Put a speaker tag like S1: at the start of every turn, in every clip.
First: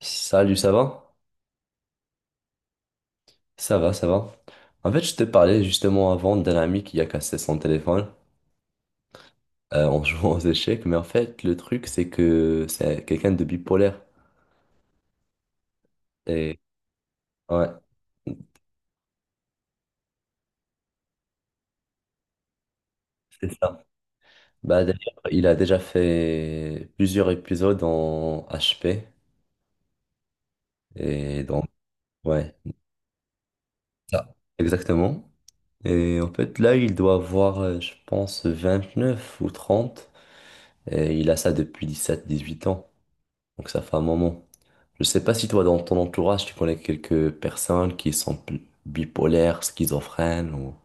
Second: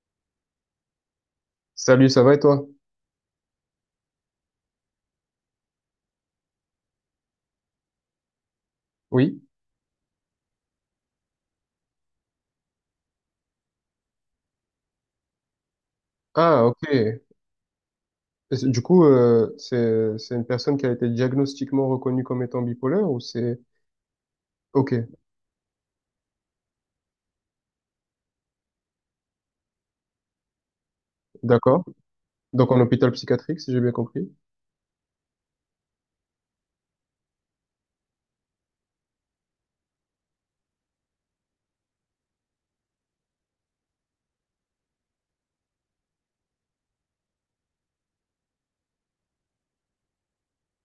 S1: Salut, ça va?
S2: Salut, ça va et toi?
S1: Ça va, ça va. En fait, je te parlais justement avant d'un ami qui a cassé son téléphone
S2: Oui.
S1: en jouant aux échecs, mais en fait, le truc, c'est que c'est quelqu'un de bipolaire. Et
S2: Ah, ok. Et
S1: ouais,
S2: C'est une personne qui a été diagnostiquement reconnue comme étant bipolaire ou
S1: c'est
S2: c'est...
S1: ça. Bah, d'ailleurs,
S2: Ok,
S1: il a déjà fait plusieurs épisodes en HP. Et donc,
S2: d'accord.
S1: ouais,
S2: Donc en hôpital psychiatrique, si j'ai bien compris.
S1: ça, exactement. Et en fait, là, il doit avoir, je pense, 29 ou 30. Et il a ça depuis 17 18 ans. Donc ça fait un moment. Je sais pas si toi, dans ton entourage, tu connais quelques personnes qui sont bipolaires, schizophrènes ou...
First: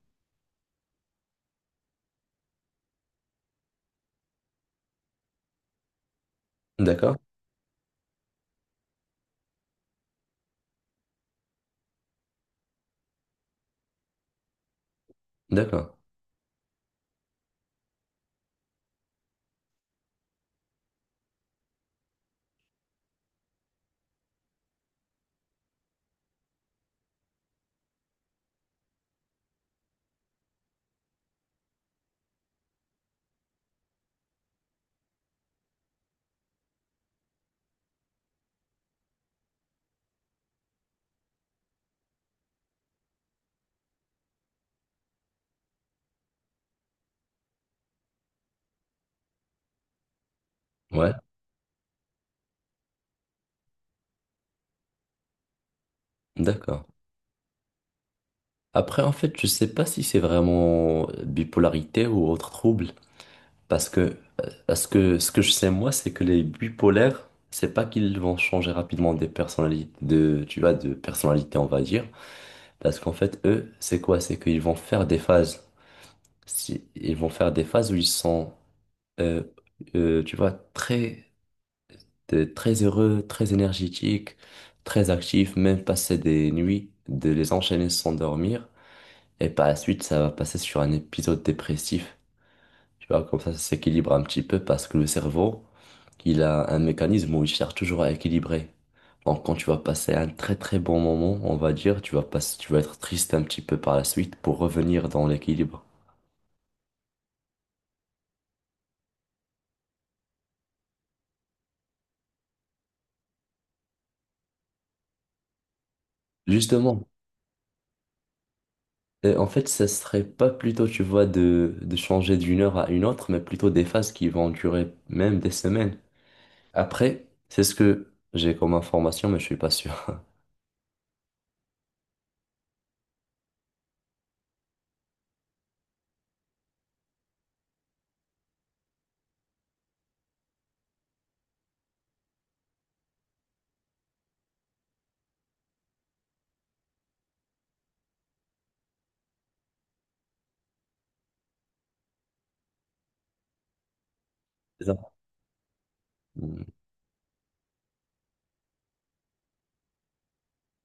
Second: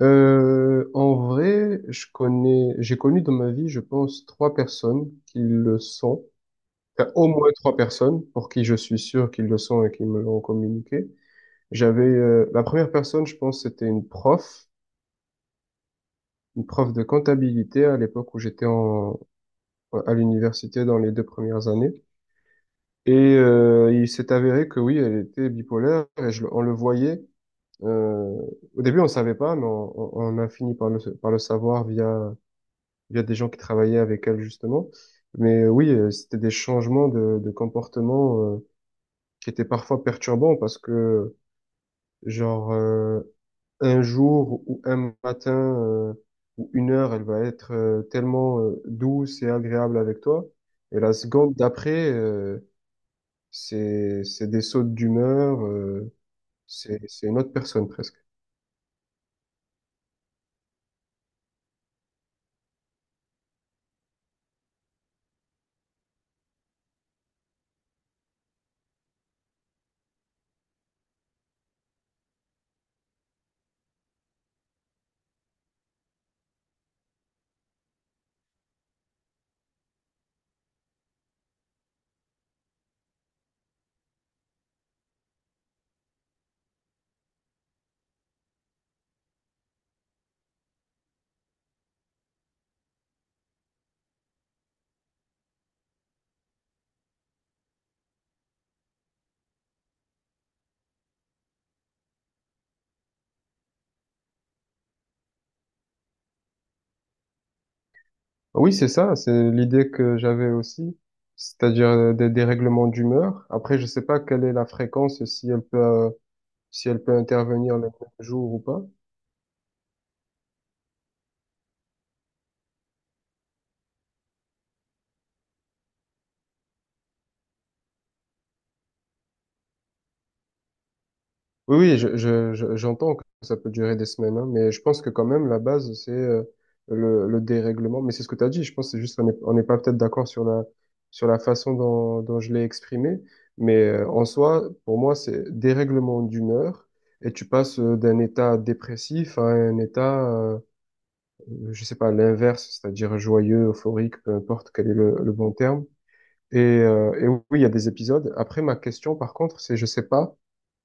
S2: En vrai, je connais, j'ai connu dans ma vie, je pense, trois personnes qui le sont. Enfin,
S1: D'accord,
S2: au moins trois personnes pour qui je suis sûr qu'ils le sont et qui me l'ont communiqué. La première personne, je pense, c'était
S1: d'accord.
S2: une prof de comptabilité à l'époque où à l'université dans les deux premières années. Il s'est avéré que oui, elle était bipolaire et on le voyait. euh, Au début, on ne savait pas, mais on a fini par par le savoir via des gens qui travaillaient avec elle justement. Oui, c'était des changements de comportement qui étaient parfois perturbants parce que genre euh, un jour ou un matin euh, ou une heure, elle va être tellement douce et agréable avec toi. Et
S1: Ouais,
S2: la seconde d'après, c'est des sautes d'humeur,
S1: d'accord.
S2: c'est une autre personne presque.
S1: Après, en fait, je sais pas si c'est vraiment bipolarité ou autre trouble. Parce que ce que je sais moi, c'est que les bipolaires, c'est pas qu'ils vont changer rapidement des personnalités, de, tu vois, de personnalité, on va dire. Parce qu'en fait, eux, c'est quoi? C'est qu'ils vont faire des phases. Si, ils vont faire des phases où ils sont euh, tu vois, t'es très heureux, très énergétique, très actif, même passer des nuits, de les enchaîner sans dormir. Et par la suite, ça va passer sur un épisode dépressif. Tu vois, comme ça s'équilibre un petit peu parce que le cerveau, il a un mécanisme où il cherche toujours à équilibrer. Donc, quand tu vas passer un très très bon moment, on va dire, tu vas passer, tu vas être triste un petit peu par la suite pour revenir dans l'équilibre.
S2: Ah oui, c'est ça, c'est l'idée que j'avais aussi, c'est-à-dire des dérèglements d'humeur. Après, je sais pas quelle est la fréquence, si elle peut, si elle
S1: Justement,
S2: peut intervenir le même jour ou pas.
S1: En fait, ce serait pas plutôt, tu vois, de changer d'une heure à une autre, mais plutôt des phases qui vont durer même des semaines. Après, c'est ce que j'ai comme information, mais je suis pas sûr.
S2: Oui, oui, j'entends que ça peut durer des semaines, hein, mais je pense que quand même, la base, c'est le dérèglement. Mais c'est ce que tu as dit, je pense que c'est juste qu'on n'est pas peut-être d'accord sur la façon dont je l'ai exprimé, mais en soi, pour moi, c'est dérèglement d'humeur, et tu passes d'un état dépressif à un état, je sais pas, l'inverse, c'est-à-dire joyeux, euphorique, peu importe
S1: C'est
S2: quel est
S1: ça.
S2: le bon terme.
S1: Mm.
S2: Et oui, il y a des épisodes. Après, ma question, par contre, c'est, je sais pas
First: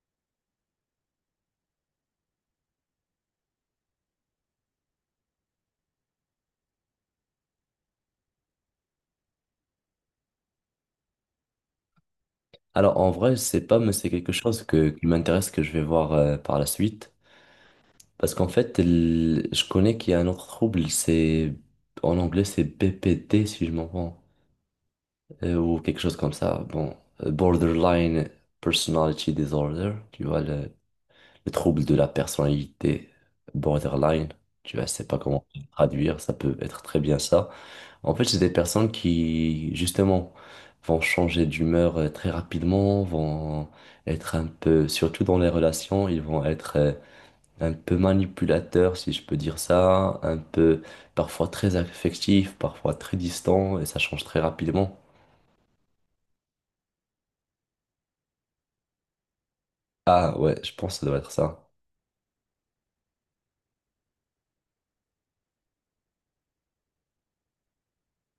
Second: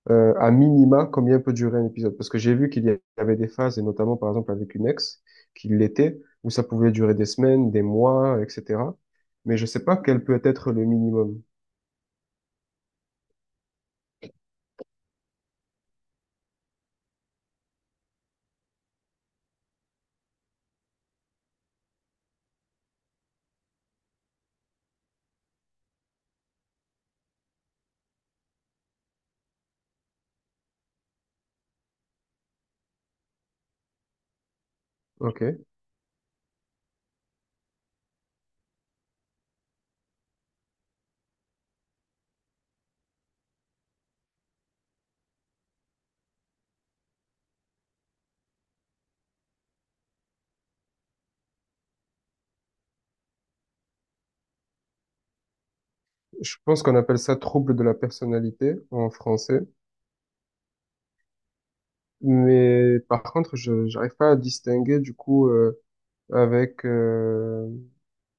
S2: à minima, combien peut durer un épisode? Parce que j'ai vu qu'il y avait des phases, et notamment par exemple avec une ex, qui l'était, où ça pouvait durer des semaines, des mois, etc. Mais je sais pas quel peut être le minimum.
S1: Alors, en vrai, je sais pas, mais c'est quelque chose qui m'intéresse, que je vais voir par la suite. Parce qu'en fait, je connais qu'il y a un autre trouble, c'est, en anglais, c'est BPD, si je m'en rends, ou quelque chose comme ça. Bon, Borderline Personality Disorder, tu vois, le trouble de la personnalité borderline, tu vois, je sais pas comment
S2: Ok.
S1: traduire, ça peut être très bien ça. En fait, c'est des personnes qui, justement, vont changer d'humeur très rapidement, vont être un peu, surtout dans les relations, ils vont être un peu manipulateurs, si je peux dire ça, un peu, parfois très affectifs, parfois très distants, et ça change très rapidement.
S2: Je pense qu'on appelle ça trouble de la personnalité en français.
S1: Ah ouais, je pense que ça doit être ça.
S2: Mais par contre, je j'arrive pas à distinguer du coup avec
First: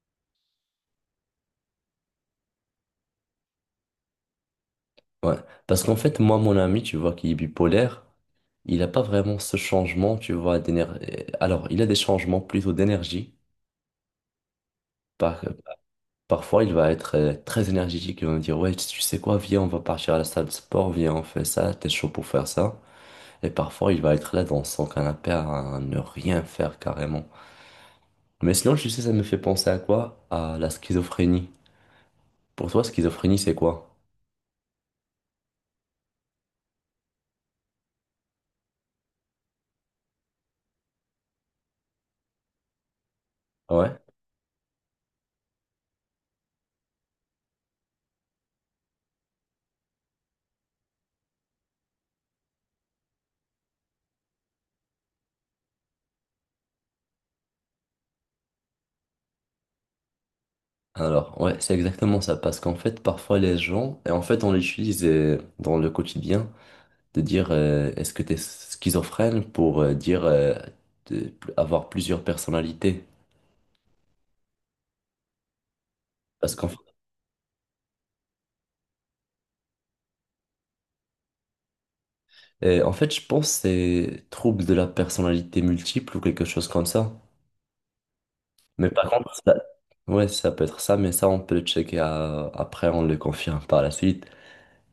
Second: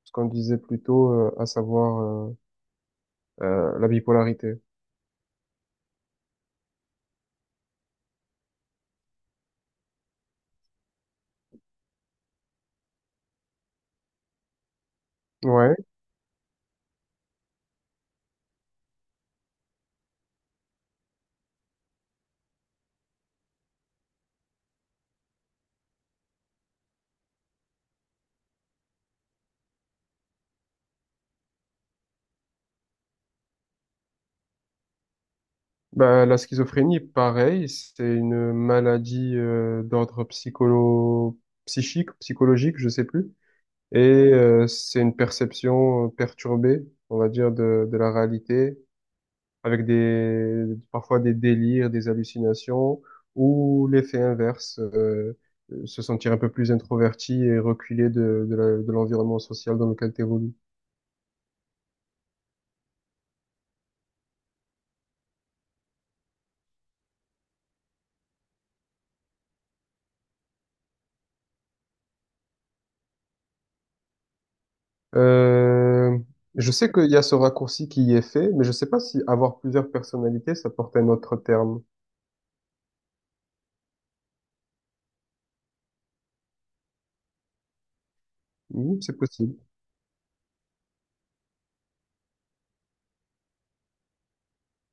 S2: ce qu'on disait plus tôt, à savoir la bipolarité.
S1: Ouais. Parce qu'en fait, moi, mon ami, tu vois, qui est bipolaire, il n'a pas vraiment ce changement, tu vois, d'énergie. Alors, il a des changements plutôt d'énergie. Par-
S2: Ouais.
S1: Parfois, il va être très énergétique. Il va me dire, ouais, tu sais quoi, viens, on va partir à la salle de sport, viens, on fait ça, t'es chaud pour faire ça. Et parfois, il va être là dans son canapé à ne rien faire carrément. Mais sinon, tu sais, ça me fait penser à quoi? À la schizophrénie. Pour toi, schizophrénie, c'est quoi?
S2: Bah, la schizophrénie, pareil, c'est une maladie d'ordre psycholo psychique, psychologique, je sais plus.
S1: Ouais.
S2: Et c'est une perception perturbée, on va dire, de la réalité, avec des parfois des délires, des hallucinations, ou l'effet inverse, se sentir un peu plus introverti et reculé de l'environnement social dans lequel tu
S1: Alors, ouais, c'est exactement ça, parce qu'en fait, parfois les gens, et en fait, on l'utilise dans le quotidien, de dire est-ce que tu es schizophrène pour dire avoir plusieurs personnalités.
S2: Euh,
S1: Parce qu'en
S2: je sais qu'il y a ce raccourci qui y est fait, mais je sais pas si avoir plusieurs personnalités, ça porte un autre terme.
S1: en fait, je pense que c'est trouble de la personnalité multiple ou quelque chose comme ça. Mais
S2: Hmm,
S1: par
S2: c'est
S1: contre, ça,
S2: possible.
S1: ouais, ça peut être ça, mais ça, on peut le checker après, on le confirme par la suite.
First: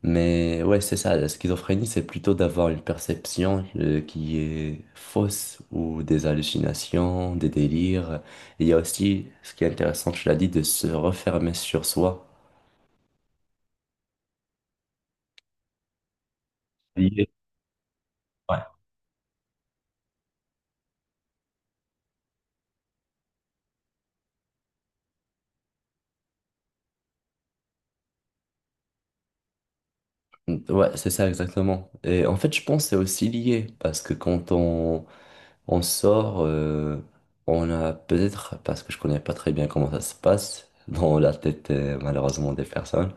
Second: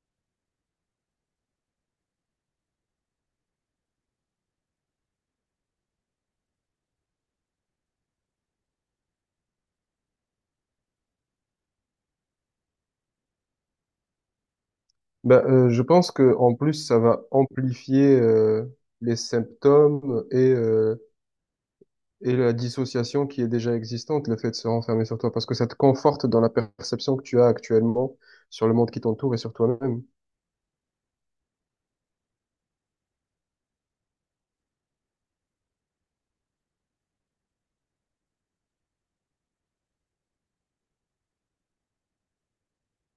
S1: Mais ouais, c'est ça, la schizophrénie, c'est plutôt d'avoir une perception qui est fausse ou des hallucinations, des délires. Et il y a aussi, ce qui est intéressant, tu l'as dit, de se refermer sur soi.
S2: Je pense que en plus, ça va
S1: Lié.
S2: amplifier
S1: Ouais.
S2: les symptômes et la dissociation qui est déjà existante, le fait de se renfermer sur toi, parce que ça te conforte dans la perception que tu as actuellement sur le monde qui t'entoure et sur toi-même.
S1: Ouais, c'est ça exactement. Et en fait, je pense que c'est aussi lié parce que quand on sort, on a peut-être, parce que je connais pas très bien comment ça se passe dans la tête malheureusement des personnes,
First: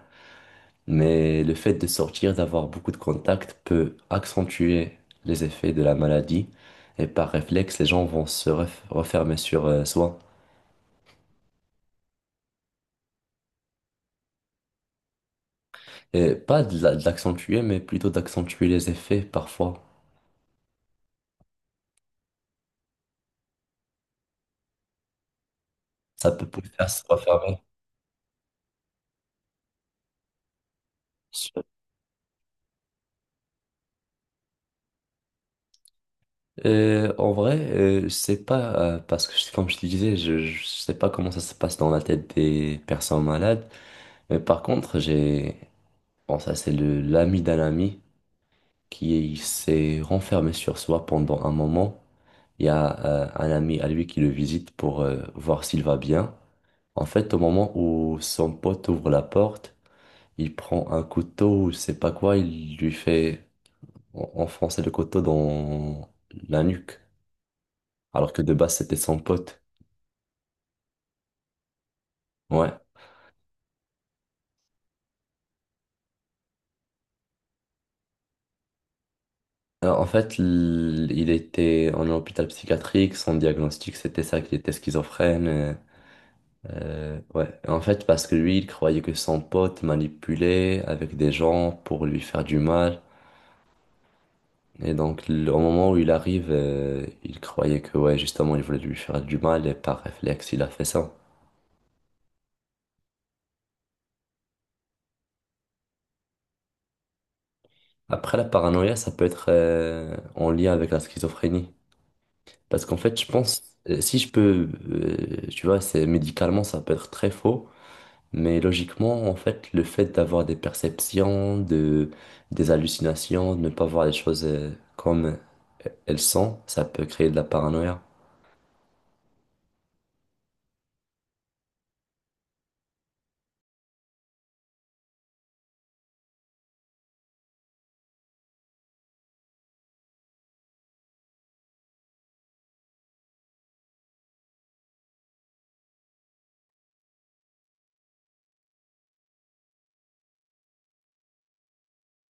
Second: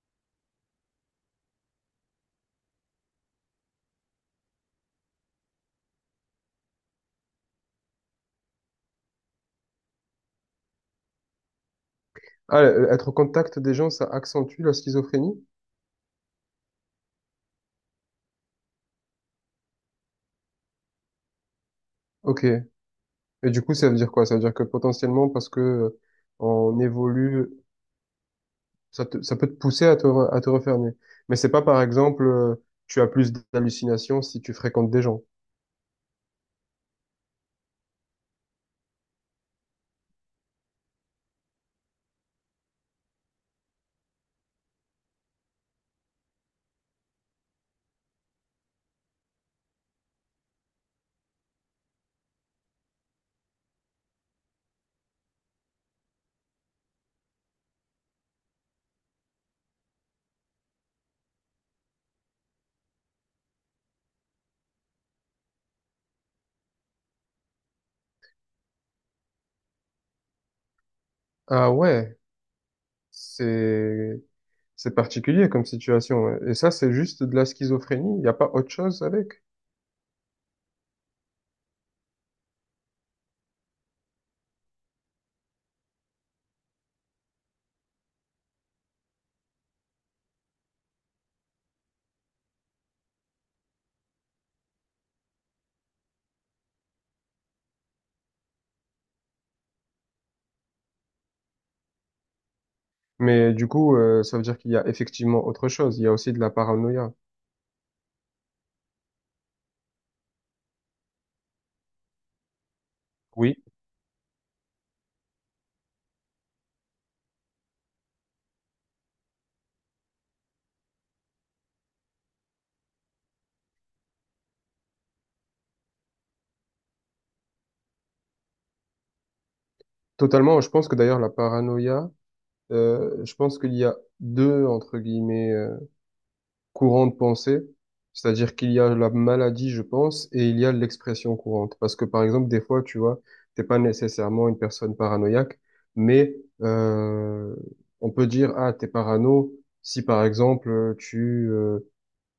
S1: mais le fait de sortir, d'avoir beaucoup de contacts peut accentuer les effets de la maladie et par réflexe, les gens vont se refermer sur soi.
S2: Ah, être au contact des gens, ça accentue la schizophrénie?
S1: Et pas de de l'accentuer, mais plutôt d'accentuer les effets parfois.
S2: Ok. Et du coup, ça veut dire quoi? Ça veut dire que potentiellement, parce que
S1: Ça peut pousser
S2: on
S1: à se
S2: évolue,
S1: refermer.
S2: ça peut te pousser à à te refermer. Mais c'est pas, par exemple, tu as plus d'hallucinations si tu fréquentes des gens.
S1: En vrai, je sais pas, parce que comme je te disais, je sais pas comment ça se passe dans la tête des personnes malades. Mais par contre, j'ai, bon, ça c'est le l'ami d'un ami qui s'est renfermé sur soi pendant un moment. Il y a un ami à lui qui le visite pour voir s'il va bien. En fait, au moment où son pote ouvre la porte, il prend un couteau ou je sais pas quoi, il lui fait enfoncer le couteau dans la nuque, alors que de base c'était son pote.
S2: Ah ouais,
S1: Ouais.
S2: c'est, c'est particulier comme situation. Ouais. Et ça, c'est juste de la schizophrénie. Il n'y a pas autre chose avec.
S1: Alors, en fait, il était en hôpital psychiatrique. Son diagnostic, c'était ça, qu'il était schizophrène. Ouais. En fait, parce que lui, il croyait que son pote manipulait avec des gens pour lui faire du mal. Et donc, au moment où il arrive, il croyait que, ouais, justement, il voulait lui faire du mal et par réflexe, il a fait ça.
S2: Mais du coup, ça veut dire qu'il y a effectivement autre chose. Il y a aussi de la paranoïa.
S1: Après, la paranoïa, ça peut être en lien avec la schizophrénie. Parce qu'en fait, je
S2: Oui,
S1: pense, si je peux, tu vois, c'est médicalement, ça peut être très faux. Mais logiquement, en fait, le fait d'avoir des perceptions, de, des hallucinations, de ne pas voir les choses comme elles sont, ça peut créer de la paranoïa.
S2: totalement. Je pense que d'ailleurs, la paranoïa, je pense qu'il y a deux, entre guillemets, courant de pensée, c'est-à-dire qu'il y a la maladie, je pense, et il y a l'expression courante. Parce que par exemple, des fois, tu vois, t'es pas nécessairement une personne paranoïaque, mais euh, on peut dire, ah, t'es parano si par exemple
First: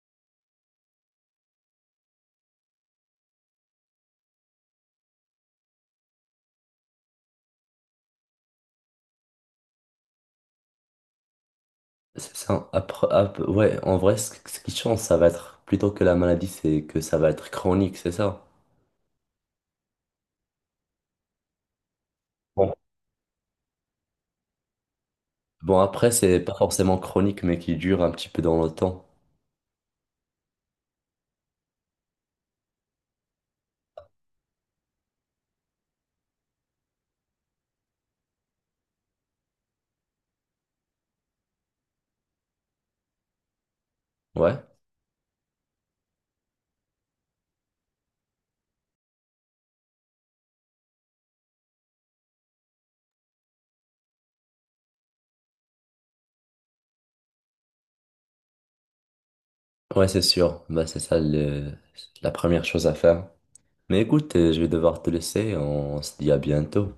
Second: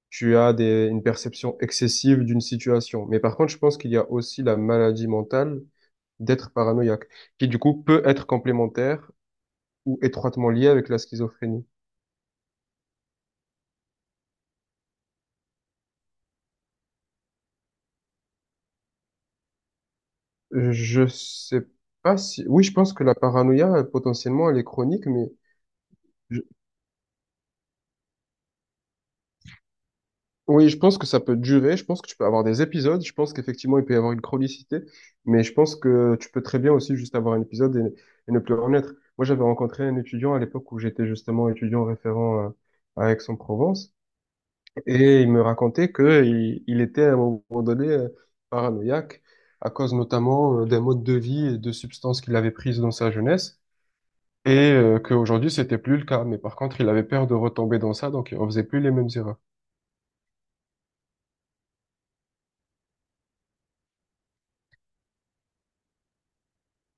S2: tu as des, une perception excessive d'une situation. Mais par contre, je pense qu'il y a aussi la maladie mentale d'être paranoïaque, qui du coup peut être complémentaire ou étroitement liée avec la schizophrénie.
S1: C'est ça. Après, ouais, en vrai, ce qui change, ça va être plutôt que la maladie, c'est que ça va être chronique, c'est ça.
S2: Je sais pas si... Oui,
S1: Bon,
S2: je pense que la paranoïa, potentiellement, elle est chronique, mais...
S1: bon après, c'est
S2: je-
S1: pas forcément chronique, mais qui dure un petit peu dans le temps.
S2: Oui, je pense que ça peut durer, je pense que tu peux avoir des épisodes, je pense qu'effectivement, il peut y avoir une chronicité, mais je pense que tu peux très bien aussi juste avoir un épisode et ne plus en être. Moi, j'avais rencontré un étudiant à l'époque où j'étais justement étudiant référent à Aix-en-Provence,
S1: Ouais,
S2: et il me racontait que il était à un moment donné paranoïaque, à cause notamment d'un mode de vie et de substances qu'il avait prises dans sa jeunesse. Et qu'aujourd'hui, c'était plus le cas. Mais par contre, il avait peur de retomber dans ça, donc il refaisait plus les mêmes erreurs.
S1: ouais, c'est sûr. Bah, c'est ça la première chose à faire. Mais écoute, je vais devoir te laisser. On se dit à bientôt.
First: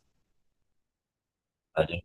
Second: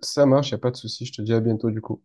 S2: Ça marche, y a pas de souci. Je te dis à bientôt du
S1: Allez.
S2: coup.